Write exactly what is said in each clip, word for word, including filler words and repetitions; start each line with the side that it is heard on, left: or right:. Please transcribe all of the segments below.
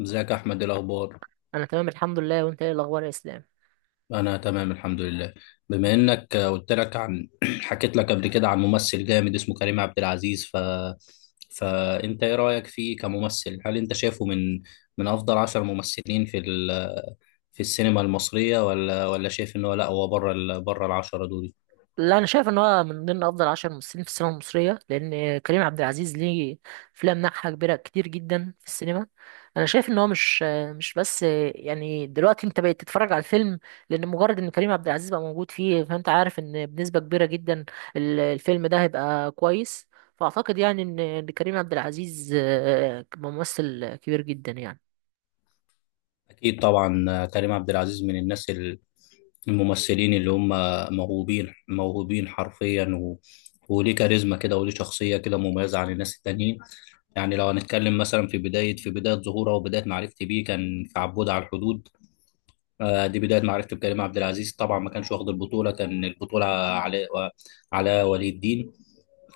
left: ازيك يا احمد؟ إيه الاخبار؟
right: انا تمام، الحمد لله. وانت ايه الاخبار يا اسلام؟
left: انا تمام الحمد لله. بما انك قلت لك عن حكيت لك قبل كده عن ممثل جامد اسمه كريم عبد العزيز ف فانت ايه رايك فيه كممثل؟ هل انت شايفه من من افضل عشر ممثلين في ال... في السينما المصريه، ولا ولا شايف ان هو لا، هو بره ال... بره العشره دول؟
right: لا، انا شايف ان هو من ضمن افضل عشر ممثلين في السينما المصريه، لان كريم عبد العزيز ليه افلام ناجحه كبيره كتير جدا في السينما. انا شايف ان هو مش مش بس، يعني دلوقتي انت بقيت تتفرج على الفيلم لان مجرد ان كريم عبد العزيز بقى موجود فيه، فانت عارف ان بنسبه كبيره جدا ال- الفيلم ده هيبقى كويس. فاعتقد يعني ان إن كريم عبد العزيز آه، ممثل كبير جدا يعني.
left: اكيد طبعا كريم عبد العزيز من الناس ال- الممثلين اللي هم موهوبين موهوبين حرفيا، و... وليه كاريزما كده، وليه شخصيه كده مميزه عن الناس التانيين. يعني لو هنتكلم مثلا في بداية في بداية ظهوره وبداية معرفتي بيه، كان في عبود على الحدود. آه، دي بداية معرفتي بكريم عبد العزيز. طبعا ما كانش واخد البطولة، كان البطولة على على ولي الدين.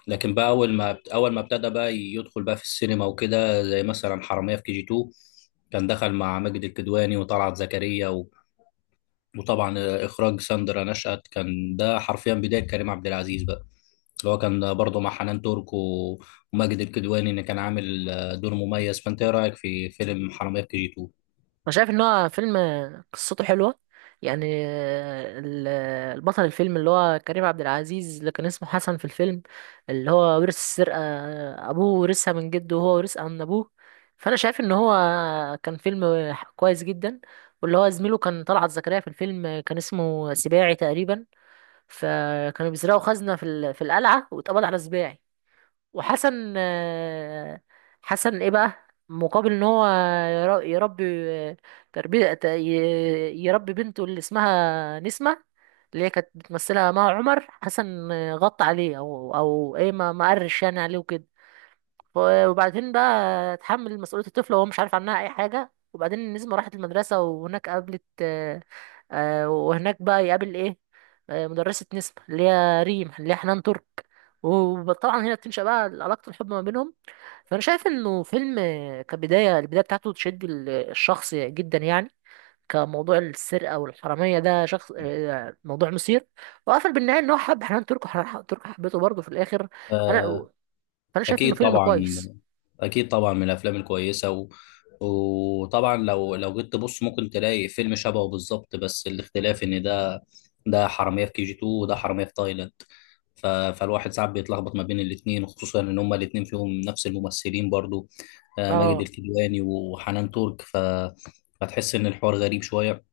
left: لكن بقى أول ما أول ما ابتدى بقى يدخل بقى في السينما وكده، زي مثلا حرامية في كي جي اتنين، كان دخل مع ماجد الكدواني وطلعت زكريا، و... وطبعا إخراج ساندرا نشأت، كان ده حرفيا بداية كريم عبد العزيز بقى، اللي هو كان برضه مع حنان ترك و- وماجد الكدواني، اللي كان عامل آه، دور مميز. فانت ايه رايك في فيلم حرامية في كي جي اثنين؟
right: انا شايف ان هو فيلم قصته حلوه، يعني ال- البطل الفيلم اللي هو كريم عبد العزيز اللي كان اسمه حسن في الفيلم، اللي هو ورث السرقه، ابوه ورثها من جده وهو ورثها من ابوه. فانا شايف ان هو كان فيلم كويس جدا. واللي هو زميله كان طلعت زكريا في الفيلم، كان اسمه سباعي تقريبا. فكانوا بيسرقوا خزنه في ال- في القلعه واتقبض على سباعي. وحسن آه، حسن ايه بقى مقابل ان هو ير- يربي تربية ت- ي- يربي بنته اللي اسمها نسمة، اللي هي كانت بتمثلها مها عمر. حسن آه، غطى عليه، او او ايه، ما ما قرش يعني عليه وكده. ف- وبعدين بقى اتحمل مسؤولية الطفل وهو مش عارف عنها أي حاجة. وبعدين النسمة راحت المدرسة، وهناك قابلت آه، آه، وهناك بقى يقابل إيه، آه، مدرسة نسمة اللي هي ريم، اللي هي حنان ترك. وطبعا هنا بتنشأ بقى علاقة الحب ما بينهم. فأنا شايف إنه فيلم، آه، كبداية، البداية بتاعته تشد ال- الشخص جدا يعني. كموضوع السرقة والحرامية، ده شخص، آه، موضوع مثير. وقفل بالنهاية إن هو حب حنان ترك وحنان ترك حبيته برضه في الآخر. أنا
left: آه،
right: فأنا شايف إنه
left: اكيد
right: فيلم
left: طبعا.
right: كويس.
left: اكيد طبعا من الافلام الكويسه، و... وطبعا لو لو جيت تبص ممكن تلاقي فيلم شبهه بالظبط، بس الاختلاف ان ده ده حراميه في كي جي اتنين، وده حراميه في تايلاند. ف... فالواحد ساعات بيتلخبط ما بين الاثنين، خصوصا ان هما الاثنين فيهم نفس الممثلين برضو، آه، ماجد
right: اه،
left: الكدواني وحنان ترك. ف... فتحس ان الحوار غريب شويه.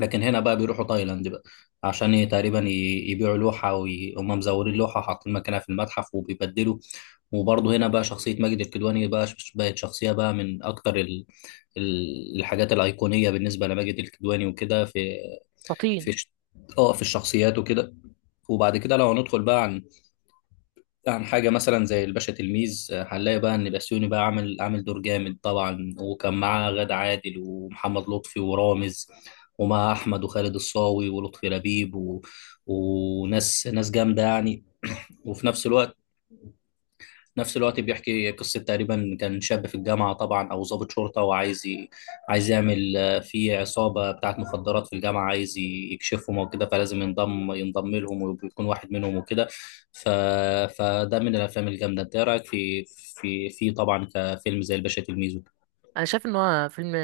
left: لكن هنا بقى بيروحوا تايلاند بقى، عشان ي- تقريبا ي- يبيعوا لوحة، وهم مزورين لوحة حاطين مكانها في المتحف وبيبدلوا. وبرضه هنا بقى شخصية ماجد الكدواني بقى ش- بقت شخصية بقى من أكتر ال- ال- الحاجات الأيقونية بالنسبة لماجد الكدواني وكده. في
right: فطين.
left: في ش- اه، في الشخصيات وكده. وبعد كده لو هندخل بقى عن عن حاجة مثلا زي الباشا تلميذ، آه، هنلاقي بقى إن بسيوني بقى عامل عامل دور جامد طبعا، وكان معاه غادة عادل ومحمد لطفي ورامز، ومع أحمد وخالد الصاوي ولطفي لبيب، و... وناس ناس جامدة يعني. وفي نفس الوقت نفس الوقت بيحكي قصة تقريبا كان شاب في الجامعة، طبعا أو ضابط شرطة، وعايز ي... عايز يعمل، آه، في عصابة بتاعت مخدرات في الجامعة عايز ي- يكشفهم وكده، فلازم ينضم ينضم لهم ويكون واحد منهم وكده. ف... فده من الأفلام الجامدة. أنت إيه رأيك في في في طبعا كفيلم زي الباشا تلميذ وكده؟
right: انا شايف ان هو فيلم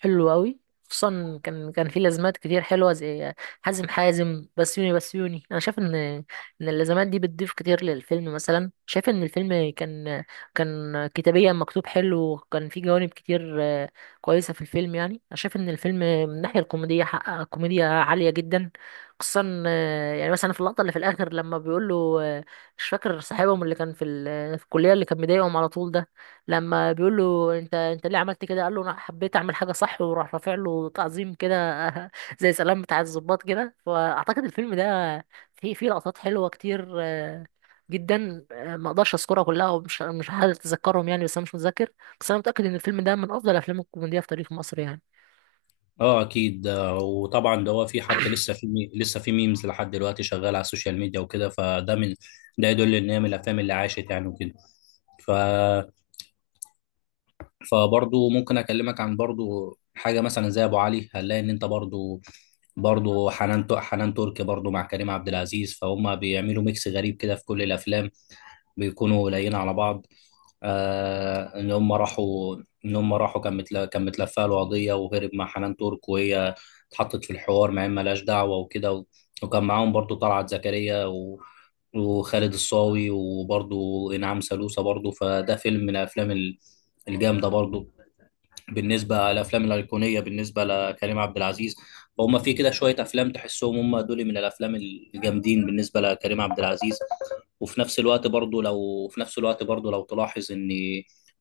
right: حلو قوي، خصوصا كان كان فيه لازمات كتير حلوه، زي حازم حازم بسيوني بسيوني. انا شايف ان ان اللازمات دي بتضيف كتير للفيلم. مثلا شايف ان الفيلم كان كان كتابيا مكتوب حلو، وكان فيه جوانب كتير آه، كويسه في الفيلم. يعني انا شايف ان الفيلم من الناحيه الكوميديه حقق كوميديا عاليه جدا، خصوصا آه، يعني مثلا في اللقطه اللي في الاخر لما بيقول له، آه، مش فاكر صاحبهم اللي كان في ال- في الكليه، اللي كان مضايقهم على طول ده، لما بيقول له انت انت ليه عملت كده، قال له انا حبيت اعمل حاجه صح، وراح رافع له تعظيم كده زي سلام بتاع الضباط كده. فاعتقد الفيلم ده فيه فيه لقطات حلوه كتير آه، جدا، آه، ما اقدرش اذكرها كلها، ومش مش هتذكرهم يعني، بس انا مش متذكر. بس انا متاكد ان الفيلم ده من افضل افلام الكوميديا في تاريخ مصر يعني.
left: اه، اكيد. آه، وطبعا ده هو، في حتى لسه في مي- لسه في ميمز لحد دلوقتي شغال على السوشيال ميديا وكده. فده من ده يدل ان هي من الافلام اللي عاشت يعني وكده. ف فبرضو ممكن اكلمك عن برضو حاجه مثلا زي ابو علي. هنلاقي ان انت برضو برضو حنان تو- حنان تركي برضو مع كريم عبد العزيز، فهم بيعملوا ميكس غريب كده في كل الافلام، بيكونوا قليلين على بعض. آه، ان هم راحوا ان هم راحوا كان متل... كان متلفه له قضيه وهرب مع حنان ترك، وهي اتحطت في الحوار مع إن ملهاش دعوه وكده، و... وكان معاهم برضو طلعت زكريا، و... وخالد الصاوي وبرضو انعام سالوسة برضو. فده فيلم من الافلام ال- الجامده برضو بالنسبه للافلام الايقونيه بالنسبه لكريم عبد العزيز. فهم في كده شويه افلام تحسهم هم دول من الافلام الجامدين بالنسبه لكريم عبد العزيز. وفي نفس الوقت برضو، لو في نفس الوقت برضو لو تلاحظ ان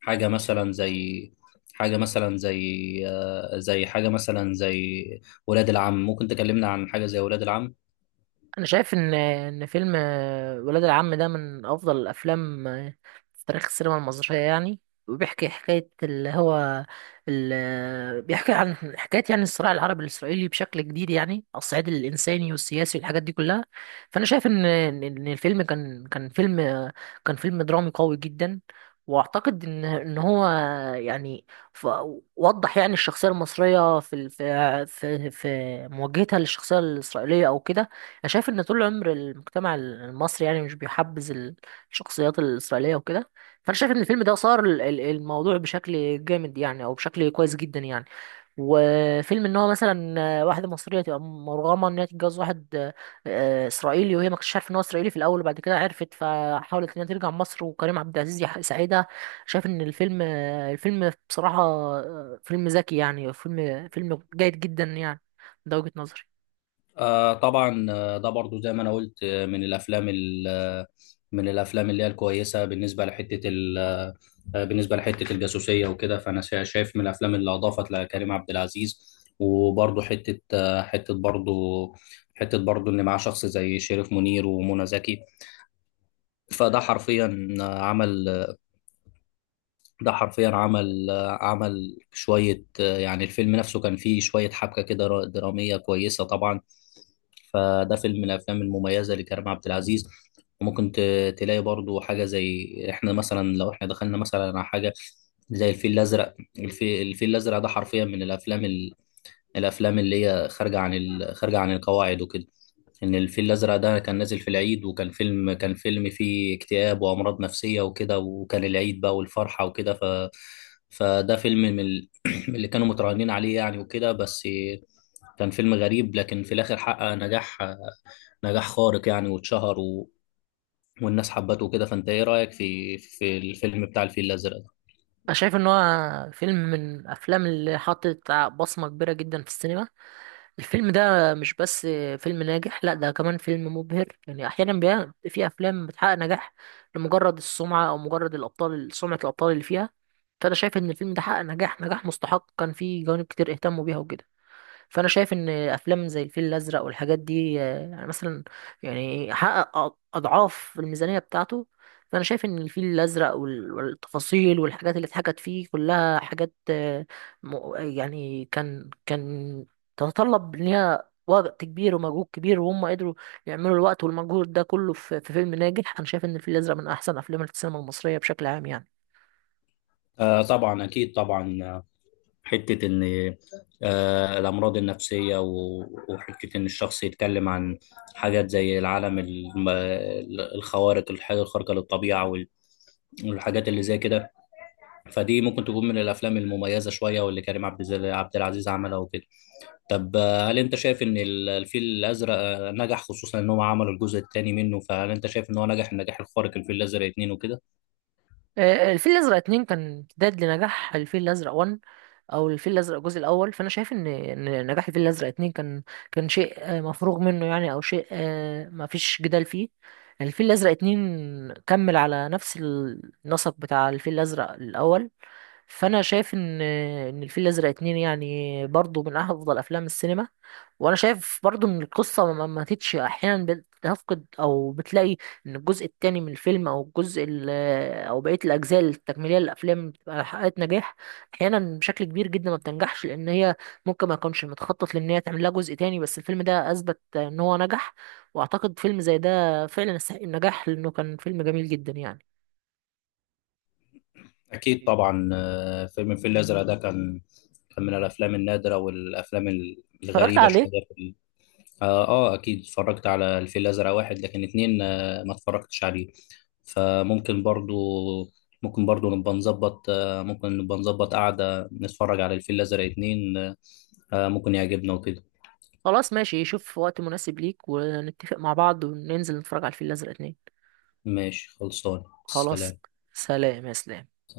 left: حاجه مثلا زي حاجه مثلا زي آه، زي حاجه مثلا زي ولاد العم. ممكن تكلمنا عن حاجه زي ولاد العم.
right: انا شايف ان ان فيلم آه، ولاد العم ده من افضل الافلام آه، في تاريخ السينما المصريه يعني. وبيحكي حكايه اللي هو ال- بيحكي عن حكايه، يعني الصراع العربي الاسرائيلي بشكل جديد يعني، على الصعيد الانساني والسياسي والحاجات دي كلها. فانا شايف ان ان إن الفيلم كان كان فيلم آه، كان فيلم درامي قوي جدا. واعتقد ان ان هو يعني، ف- وضح يعني الشخصيه المصريه في ال- في في في مواجهتها للشخصيه الاسرائيليه او كده. انا شايف ان طول العمر المجتمع المصري يعني مش بيحبذ ال- الشخصيات الاسرائيليه وكده. فانا شايف ان الفيلم ده صار ال- ال- الموضوع بشكل جامد يعني، او بشكل كويس جدا يعني. وفيلم ان هو مثلا واحده مصريه تبقى مرغمه ان هي تتجوز واحد آه، اسرائيلي، وهي ما كانتش عارفه ان هو اسرائيلي في الاول، وبعد كده عرفت، فحاولت ان هي ترجع مصر، وكريم عبد العزيز يح- يساعدها. شايف ان الفيلم الفيلم بصراحه آه، فيلم ذكي يعني، فيلم فيلم جيد جدا يعني. ده وجهه نظري.
left: آه طبعا، آه، ده برضو زي ما انا قلت، آه، من الافلام ال- آه، من الافلام اللي هي الكويسه، بالنسبه لحته ال- آه، آه، بالنسبه لحته الجاسوسيه وكده. فانا شا- شايف من الافلام اللي اضافت لكريم عبد العزيز. وبرضو حته، آه، حته برضو حته برضو ان معاه شخص زي شريف منير ومنى زكي. فده حرفيا آه، عمل ده حرفيا عمل، آه، عمل شوية آه، يعني الفيلم نفسه كان فيه شوية حبكة كده را- درامية كويسة طبعا. فده فيلم من الأفلام المميزة لكريم عبد العزيز. وممكن ت- تلاقي برضو حاجة زي إحنا مثلا، لو إحنا دخلنا مثلا على حاجة زي الفيل الأزرق. الفي- الفيل الأزرق ده حرفيا من الأفلام ال- الأفلام اللي هي خارجة عن ال- خارجة عن القواعد وكده. ان الفيل الازرق ده كان نازل في العيد، وكان فيلم كان فيلم فيه اكتئاب وامراض نفسيه وكده، وكان العيد بقى والفرحه وكده. ف فده فيلم من ال- من اللي كانوا متراهنين عليه يعني وكده بس. كان فيلم غريب، لكن في الاخر حقق نجاح، نجاح خارق يعني، واتشهر، و... والناس حبته وكده. فانت ايه رايك في في الفيلم بتاع الفيل الازرق ده؟
right: انا شايف ان هو فيلم من الافلام اللي حطت بصمة كبيرة جدا في السينما. الفيلم ده مش بس فيلم ناجح، لا، ده كمان فيلم مبهر. يعني احيانا بيبقى في افلام بتحقق نجاح لمجرد السمعة او مجرد الابطال، سمعة الابطال اللي فيها. فانا شايف ان الفيلم ده حقق نجاح، نجاح مستحق، كان فيه جوانب كتير اهتموا بيها وكده. فانا شايف ان افلام زي الفيل الازرق والحاجات دي آه، يعني مثلا يعني حقق أ- اضعاف الميزانيه بتاعته. فانا شايف ان الفيل الازرق وال- والتفاصيل والحاجات اللي اتحكت فيه كلها حاجات، آه، م- يعني كان كان تتطلب ان هي وقت كبير ومجهود كبير، وهم قدروا يعملوا الوقت والمجهود ده كله في في فيلم ناجح. انا شايف ان الفيل الازرق من احسن افلام السينما المصريه بشكل عام يعني.
left: آه طبعا، اكيد طبعا. حتة إن آه، الأمراض النفسية، و- وحتة إن الشخص يتكلم عن حاجات زي العالم الم- الخوارق، الحاجة الخارقة للطبيعة وال- والحاجات اللي زي كده. فدي ممكن تكون من الأفلام المميزة شوية، واللي كريم عبد الز- عبد العزيز عملها وكده. طب آه، هل أنت شايف إن ال- الفيل الأزرق آه، نجح، خصوصا إن هم عملوا الجزء الثاني منه؟ فهل أنت شايف إن هو نجح النجاح الخارق، الفيل الأزرق اتنين وكده؟
right: آه، الفيل الازرق اتنين كان امتداد لنجاح الفيل الازرق واحد، او الفيل الازرق الجزء الاول. فانا شايف ان ان نجاح الفيل الازرق اتنين كان كان شيء آه، مفروغ منه يعني، او شيء آه، ما فيش جدال فيه. الفيل الازرق اتنين كمل على نفس النسق بتاع الفيل الازرق الاول. فانا شايف ان ان الفيل الازرق اتنين يعني برضو من افضل افلام السينما. وانا شايف برضو ان القصه ما ما ماتتش احيانا. بتفقد او بتلاقي ان الجزء التاني من الفيلم او الجزء ال- او بقيه الاجزاء التكميليه للافلام بتبقى حققت نجاح. احيانا بشكل كبير جدا ما بتنجحش لان هي ممكن ما يكونش متخطط لان هي تعمل لها جزء تاني، بس الفيلم ده اثبت ان هو نجح. واعتقد فيلم زي ده فعلا يستحق النجاح لانه كان فيلم جميل جدا يعني.
left: أكيد طبعا. آه، فيلم الفيل الأزرق ده كان كان من الأفلام النادرة والأفلام ال-
right: اتفرجت
left: الغريبة شوية
right: عليه.
left: في ال- آه, آه أكيد، اتفرجت على الفيل الأزرق واحد، لكن اتنين آه ما اتفرجتش عليه. فممكن برضو، ممكن برضو نبقى نظبط، آه ممكن نبقى نظبط قعدة نتفرج على الفيل الأزرق اتنين. آه، آه، ممكن يعجبنا وكده.
right: خلاص، ماشي، شوف وقت مناسب ليك ونتفق مع بعض وننزل نتفرج على الفيل الأزرق اتنين.
left: ماشي، خلصان،
right: خلاص.
left: سلام.
right: سلام يا سلام.